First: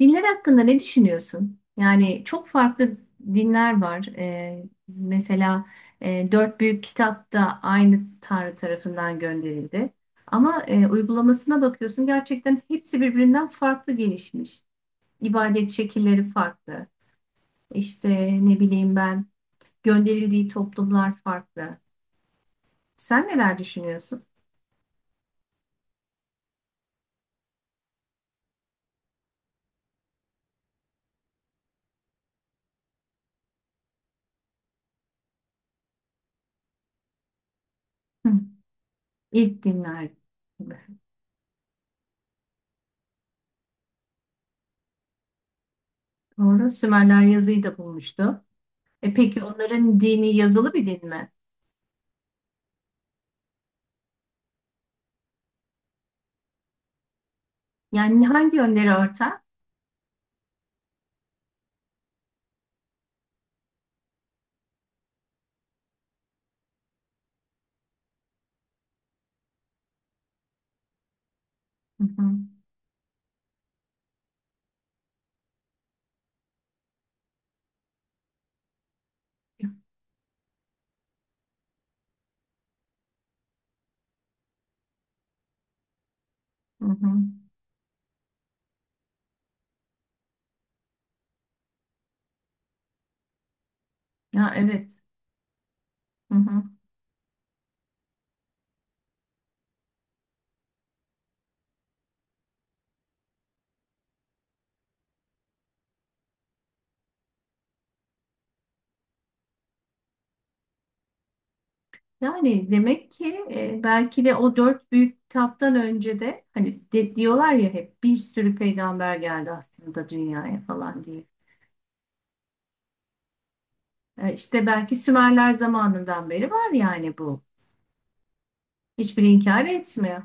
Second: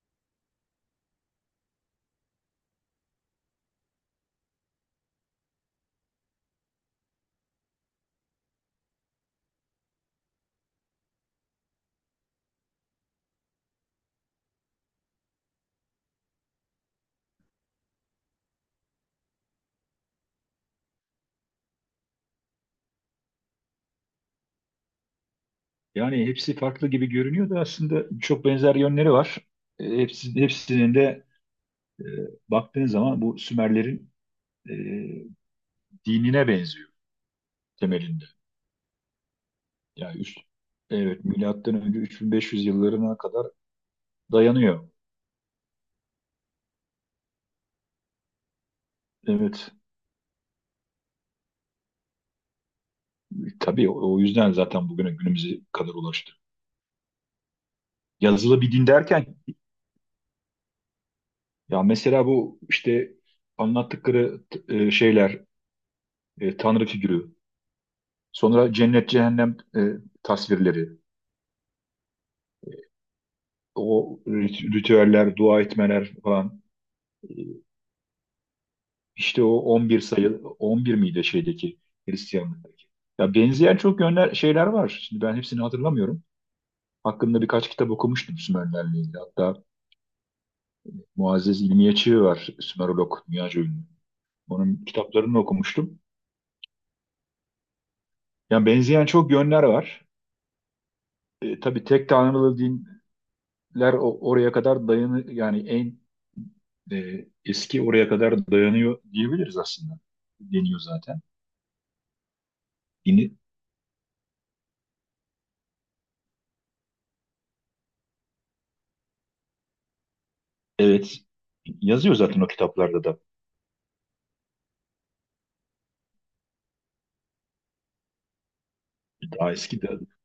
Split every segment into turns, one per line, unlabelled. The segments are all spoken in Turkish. Dinler hakkında ne düşünüyorsun? Yani çok farklı dinler var. Mesela dört büyük kitap da aynı Tanrı tarafından gönderildi. Ama uygulamasına bakıyorsun gerçekten hepsi birbirinden farklı gelişmiş. İbadet şekilleri farklı. İşte ne bileyim ben gönderildiği toplumlar farklı. Sen neler düşünüyorsun?
Yani hepsi farklı gibi görünüyor da aslında çok benzer yönleri var. Hepsinin de e, baktığın zaman bu Sümerlerin e, dinine benziyor temelinde.
Hı. İlk dinler.
Yani
Gibi.
evet, milattan önce 3500 yıllarına kadar dayanıyor.
Doğru. Sümerler yazıyı da bulmuştu. E peki
Evet,
onların dini yazılı bir din mi?
tabii o yüzden zaten bugüne günümüze kadar ulaştı.
Yani hangi
Yazılı bir din
yönleri
derken
ortak?
ya mesela bu işte anlattıkları şeyler, tanrı figürü, sonra cennet cehennem, tasvirleri.
Hı hı.
O ritüeller, dua etmeler falan. E, İşte o 11 sayı, 11 miydi şeydeki Hristiyanlıktaki? Ya benzeyen çok yönler, şeyler var. Şimdi ben hepsini hatırlamıyorum.
Hı hı.
Hakkında birkaç kitap okumuştum Sümerlerle ilgili. Hatta Muazzez İlmiye Çığ var, Sümerolog, dünyaca ünlü.
Ya
Onun
evet.
kitaplarını okumuştum.
Hı hı.
Yani benzeyen çok yönler var. Tabii, tek tanrılı dinler oraya kadar yani en eski oraya kadar dayanıyor diyebiliriz aslında. Deniyor zaten.
Yani demek
Yeni,
ki belki de o dört büyük kitaptan önce de hani diyorlar ya hep bir sürü peygamber geldi aslında dünyaya falan
evet,
diye.
yazıyor zaten o kitaplarda da.
İşte belki Sümerler zamanından beri var yani bu. Hiçbiri
Daha
inkar
eski de,
etmiyor.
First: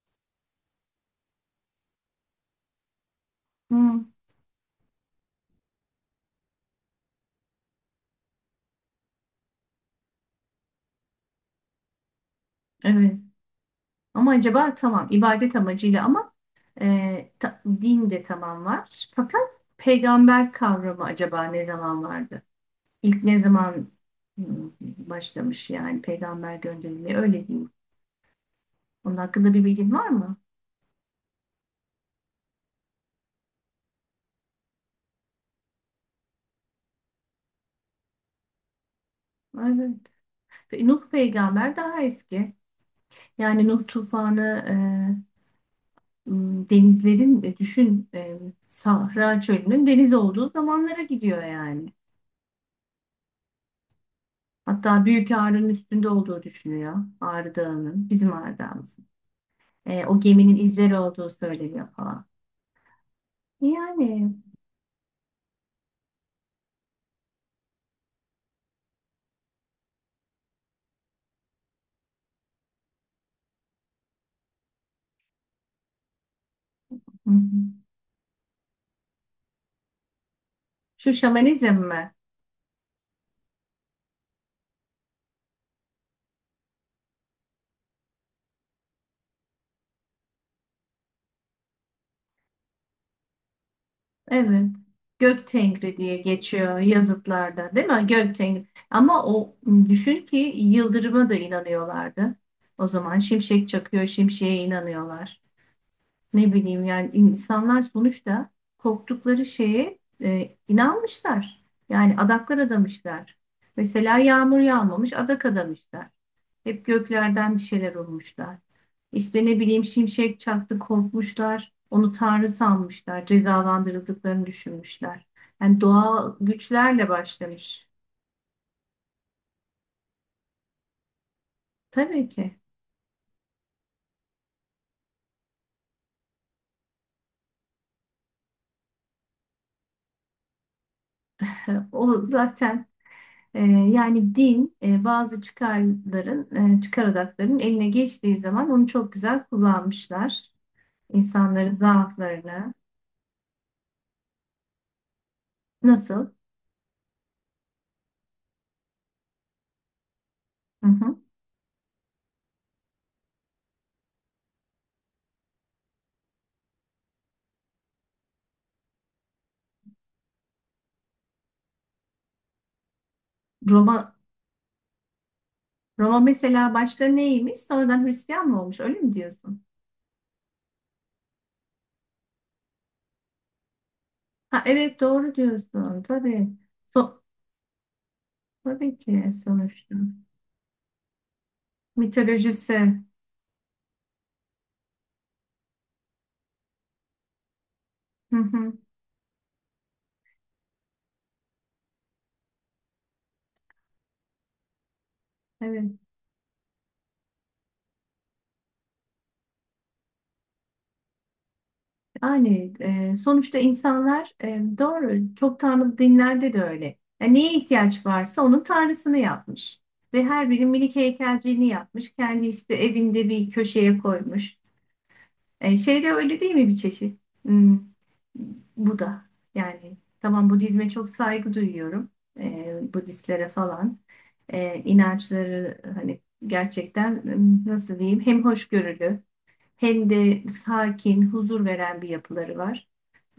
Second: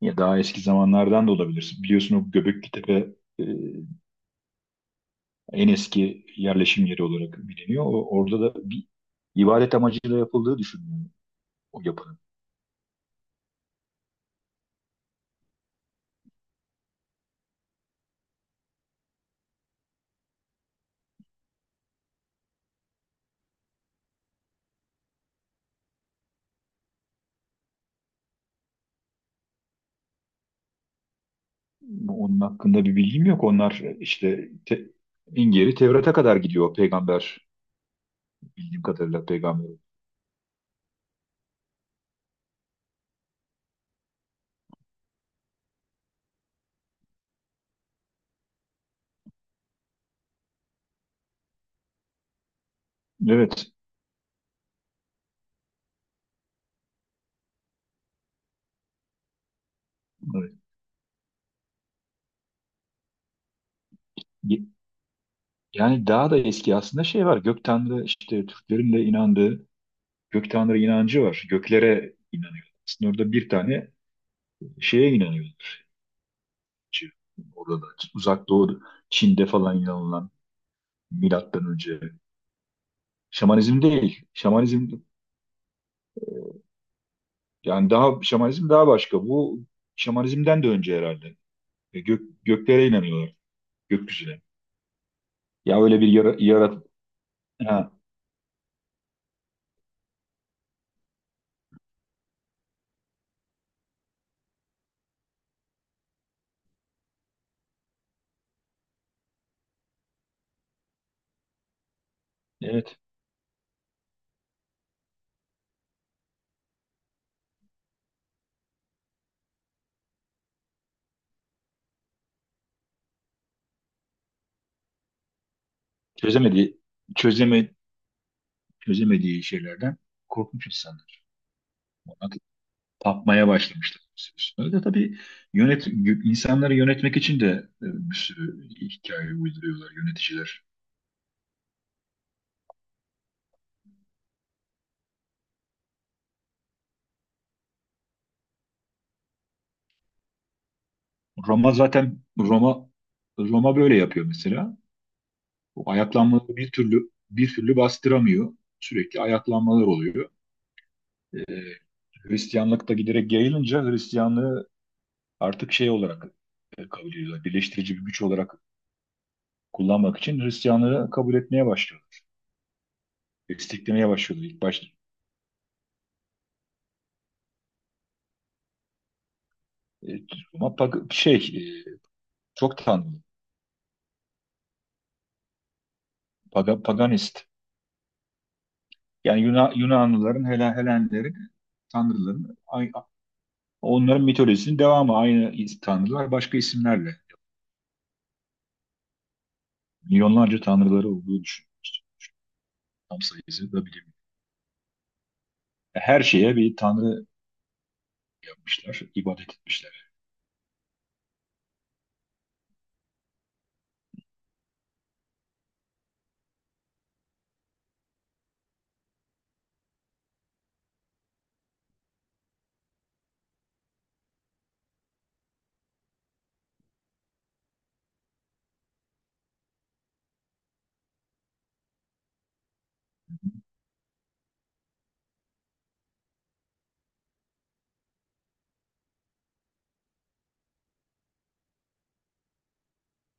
ya daha eski zamanlardan da olabilir. Biliyorsun, o Göbeklitepe, e,
Hı,
en eski yerleşim yeri olarak biliniyor. Orada da bir ibadet amacıyla yapıldığı düşünülüyor, o yapının.
evet. Ama acaba tamam ibadet amacıyla ama din de tamam var. Fakat peygamber kavramı acaba ne zaman vardı? İlk ne zaman başlamış yani peygamber gönderilmeye öyle diyeyim. Onun hakkında bir bilgin var mı?
Onun hakkında bir bilgim yok. Onlar işte en geri Tevrat'a kadar gidiyor peygamber, bildiğim kadarıyla peygamber.
Evet. Nuh peygamber daha eski. Yani Nuh tufanı denizlerin düşün Sahra çölünün deniz olduğu zamanlara gidiyor yani.
Evet.
Hatta Büyük Ağrı'nın üstünde olduğu düşünüyor. Ağrı Dağı'nın bizim Ağrı Dağımızın. O
Evet.
geminin izleri olduğu söyleniyor falan. Yani
Ye- Yani daha da eski aslında şey var. Gök Tanrı, işte Türklerin de inandığı Gök tanrı inancı var. Göklere inanıyorlar. Aslında orada bir tane şeye inanıyorlar.
hı
Orada
hı.
da uzak doğu, Çin'de falan inanılan,
Şu
milattan
şamanizm
önce.
mi?
Şamanizm değil. Şamanizm, yani daha şamanizm daha başka. Bu şamanizmden de önce herhalde. Göklere inanıyorlar. Gökyüzüne.
Evet. Gök
Ya,
Tengri
öyle bir
diye
yarat,
geçiyor yazıtlarda, değil
ha,
mi? Gök Tengri. Ama o düşün ki yıldırıma da inanıyorlardı. O zaman şimşek çakıyor, şimşeğe inanıyorlar. Ne bileyim yani insanlar sonuçta korktukları şeye inanmışlar. Yani adaklar
evet.
adamışlar. Mesela yağmur yağmamış, adak adamışlar. Hep göklerden bir şeyler olmuşlar. İşte ne bileyim şimşek çaktı korkmuşlar. Onu tanrı sanmışlar. Cezalandırıldıklarını düşünmüşler. Yani doğal
Çözemediği
güçlerle
çözeme
başlamış.
çözemediği şeylerden korkmuş insanlar.
Tabii ki.
Tapmaya başlamışlar bir süre sonra da, tabii, yönet insanları yönetmek için de bir sürü hikaye uyduruyorlar yöneticiler.
O zaten yani din bazı çıkarların, çıkar odaklarının eline geçtiği zaman onu çok güzel kullanmışlar.
Roma
İnsanların
zaten,
zaaflarını.
Roma böyle yapıyor mesela. O
Nasıl?
ayaklanmaları bir türlü bir türlü bastıramıyor. Sürekli ayaklanmalar oluyor.
Hı hı.
E, Hristiyanlık da giderek yayılınca, Hristiyanlığı artık şey olarak kabul ediyorlar. Birleştirici bir güç olarak kullanmak için Hristiyanlığı kabul etmeye başlıyorlar. Desteklemeye
Roma,
başlıyorlar ilk başta.
Roma mesela başta neymiş? Sonradan Hristiyan mı olmuş? Öyle mi diyorsun?
E, Roma şey, e, çok tanrı.
Ha, evet doğru diyorsun tabii. So-
Paganist.
tabii ki
Yani
sonuçta.
Yunanlıların, Helenlerin, tanrıların,
Mitolojisi.
onların mitolojisinin devamı. Aynı tanrılar başka isimlerle.
Hı hı,
Milyonlarca tanrıları olduğu düşünüyoruz. Tam sayısı da bilmiyorum.
evet.
Her şeye bir tanrı yapmışlar, ibadet etmişler.
Yani sonuçta insanlar doğru çok tanrı dinlerde de öyle. Yani neye ihtiyaç varsa onun tanrısını yapmış. Ve her biri minik heykelciğini yapmış. Kendi işte evinde bir köşeye koymuş. Şey de öyle değil mi bir çeşit? Bu da yani tamam Budizme çok saygı duyuyorum. Budistlere falan. E, inançları hani gerçekten nasıl diyeyim hem hoşgörülü hem de sakin, huzur veren bir yapıları var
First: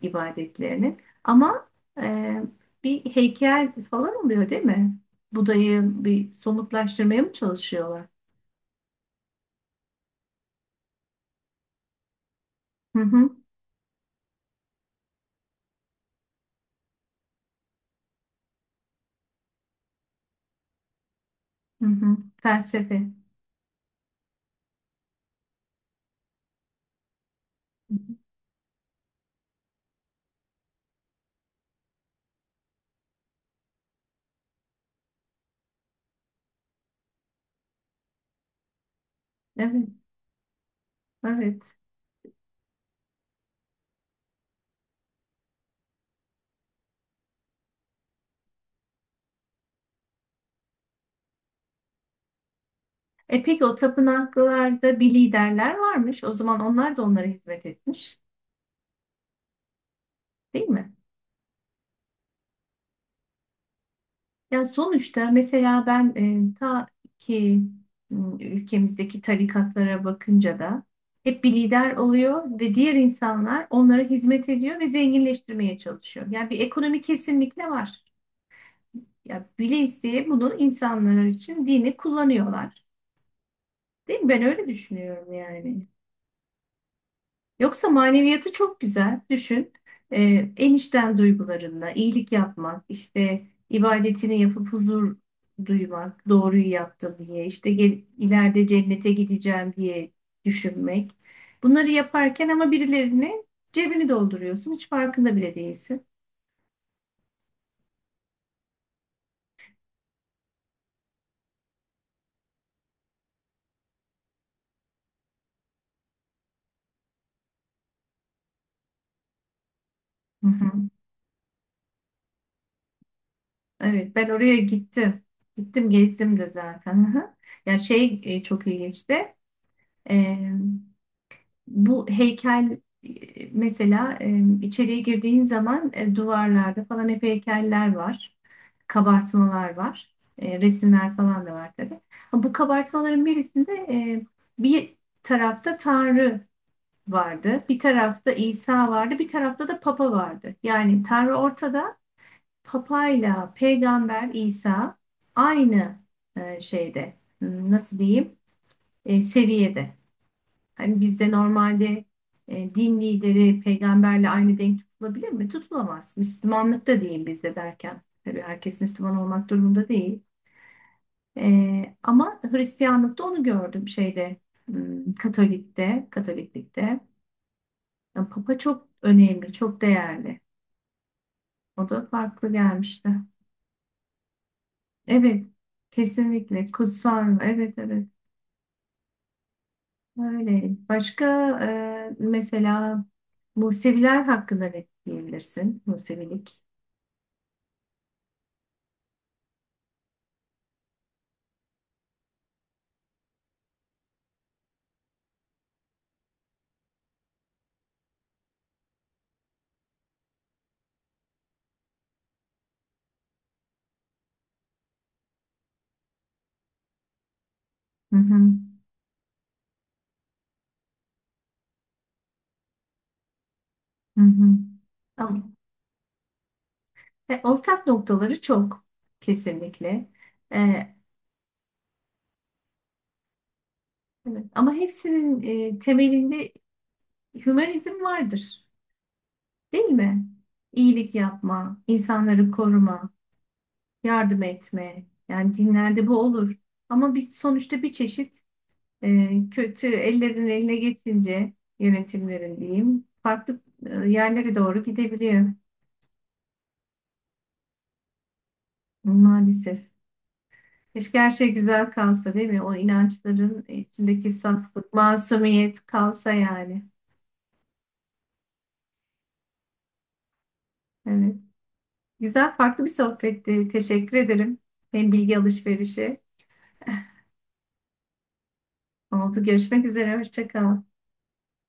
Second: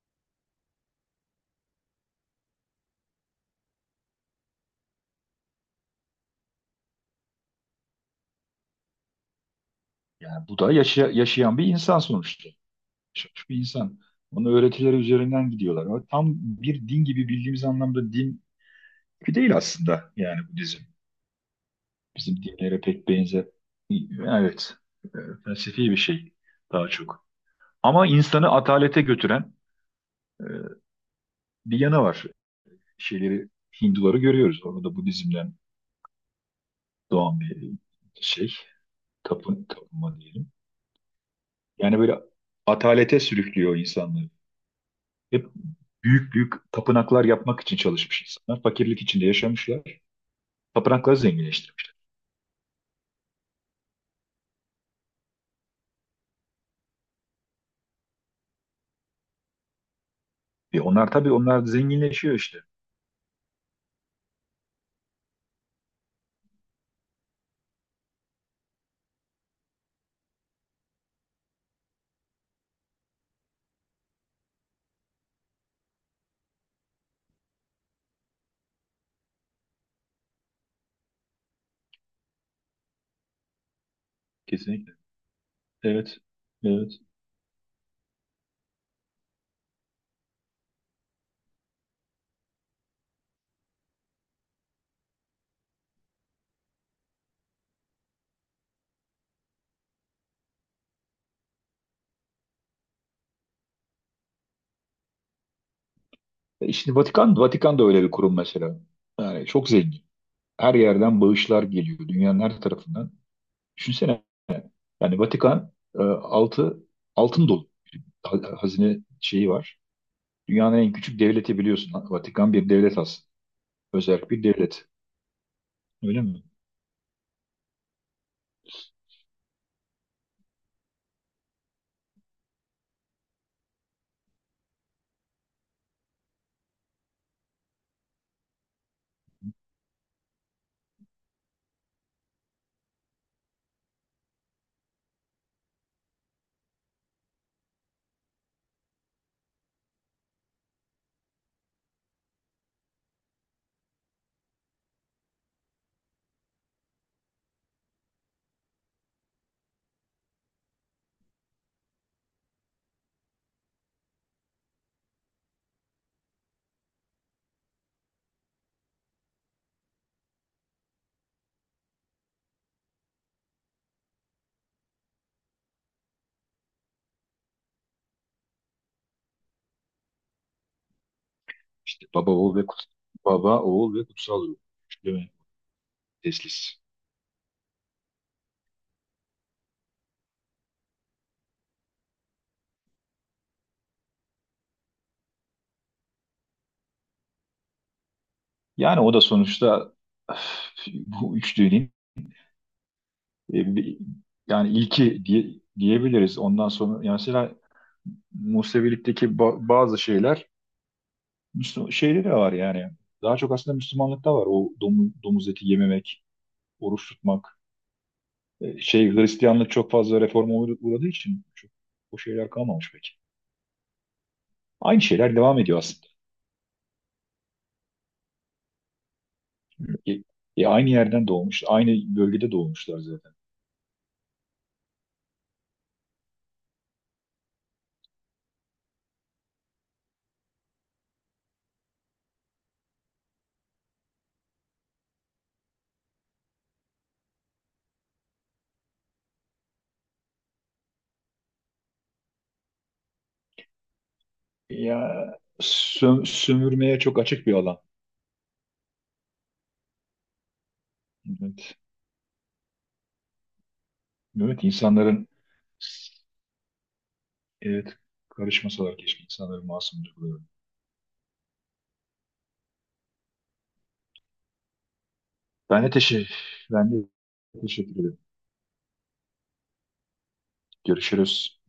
ibadetlerinin. Ama e, bir heykel falan oluyor değil mi? Buda'yı bir somutlaştırmaya mı çalışıyorlar?
Yani bu da yaşayan bir insan sonuçta.
Hı hı,
Yaşamış bir insan. Onun öğretileri üzerinden gidiyorlar. Ama tam bir din gibi, bildiğimiz anlamda din gibi değil aslında, yani bu dizi.
hı hı.
Bizim dinlere
Felsefe.
pek benzer. Evet, e, felsefi bir şey daha çok.
Hı
Ama
hı.
insanı atalete götüren e, bir yanı var. Şeyleri Hinduları görüyoruz. Orada da Budizm'den doğan bir şey.
Evet,
Tapınma diyelim.
evet.
Yani böyle atalete sürüklüyor insanları. Hep büyük büyük tapınaklar yapmak için çalışmış insanlar. Fakirlik içinde yaşamışlar. Tapınakları zenginleştirmiş.
E peki o tapınaklarda bir liderler varmış. O zaman onlar da onlara hizmet etmiş, değil mi?
Onlar, tabii, onlar zenginleşiyor işte.
Ya sonuçta mesela ben ta ki ülkemizdeki tarikatlara bakınca da hep bir lider oluyor ve diğer insanlar onlara hizmet ediyor ve zenginleştirmeye çalışıyor. Yani bir ekonomi kesinlikle var. Ya bile isteye bunu insanlar için dini kullanıyorlar. Değil mi? Ben öyle
Kesinlikle.
düşünüyorum yani.
Evet. Evet.
Yoksa maneviyatı çok güzel. Düşün. En içten duygularınla iyilik yapmak, işte ibadetini yapıp huzur duymak, doğruyu yaptım diye, işte gel, ileride cennete gideceğim diye düşünmek. Bunları yaparken ama birilerine cebini dolduruyorsun. Hiç farkında bile değilsin.
Şimdi Vatikan da öyle bir kurum mesela. Yani çok zengin. Her yerden bağışlar geliyor. Dünyanın her tarafından. Düşünsene, yani Vatikan, altı altın dolu. Hazine şeyi var.
Hı
Dünyanın
hı.
en küçük devleti, biliyorsun. Vatikan bir devlet aslında.
Evet, ben
Özerk bir
oraya
devlet.
gittim. Gittim,
Öyle
gezdim
mi?
de zaten. Hı hı. Ya şey çok ilginçti. Bu heykel mesela içeriye girdiğin zaman duvarlarda falan hep heykeller var. Kabartmalar var. Resimler falan da var tabii. Ha, bu kabartmaların birisinde bir tarafta Tanrı vardı, bir tarafta İsa vardı, bir tarafta da Papa vardı. Yani Tanrı ortada, Papa'yla Peygamber İsa aynı şeyde, nasıl diyeyim, seviyede. Hani bizde normalde din lideri peygamberle aynı denk tutulabilir mi? Tutulamaz. Müslümanlık da değil bizde derken. Tabii herkes Müslüman olmak durumunda değil. Ama Hristiyanlıkta onu gördüm şeyde Katolik'te, Katoliklikte. Yani Papa çok önemli, çok değerli. O da
İşte
farklı gelmişti.
baba oğul ve kutsal ruh. Değil mi?
Evet, kesinlikle.
Teslis.
Kutsal. Evet, evet. Öyle. Başka mesela Museviler hakkında ne diyebilirsin? Musevilik.
Yani o da sonuçta, öf, bu üçlünün, e, bir- yani ilki, diyebiliriz. Ondan sonra yani mesela Musevilik'teki bazı şeyler Müslüman, şeyde de var yani. Daha çok aslında Müslümanlıkta var. O domuz eti yememek, oruç tutmak.
Hı hı,
Hristiyanlık çok fazla reforma uğradığı için çok, o şeyler kalmamış pek.
hı hı.
Aynı şeyler
Ama,
devam ediyor aslında.
ve ortak noktaları çok kesinlikle.
E, aynı
Ee,
yerden doğmuş, aynı bölgede doğmuşlar zaten.
evet. Ama hepsinin temelinde hümanizm vardır, değil mi? İyilik yapma, insanları koruma, yardım etme. Yani dinlerde bu olur. Ama biz sonuçta bir çeşit kötü ellerin eline geçince yönetimlerin diyeyim farklı yerlere doğru
Ya
gidebiliyor
sömürmeye çok açık bir alan.
maalesef. Keşke her şey
Evet.
güzel kalsa değil mi? O inançların içindeki
Evet,
saflık,
insanların,
masumiyet kalsa yani.
evet, karışmasalar keşke insanların masumdur.
Evet. Güzel, farklı bir sohbetti. Teşekkür ederim. Hem bilgi
Ben de
alışverişi
teşekkür, Ben de teşekkür ederim.
oldu. Görüşmek üzere. Hoşça kal.
Görüşürüz.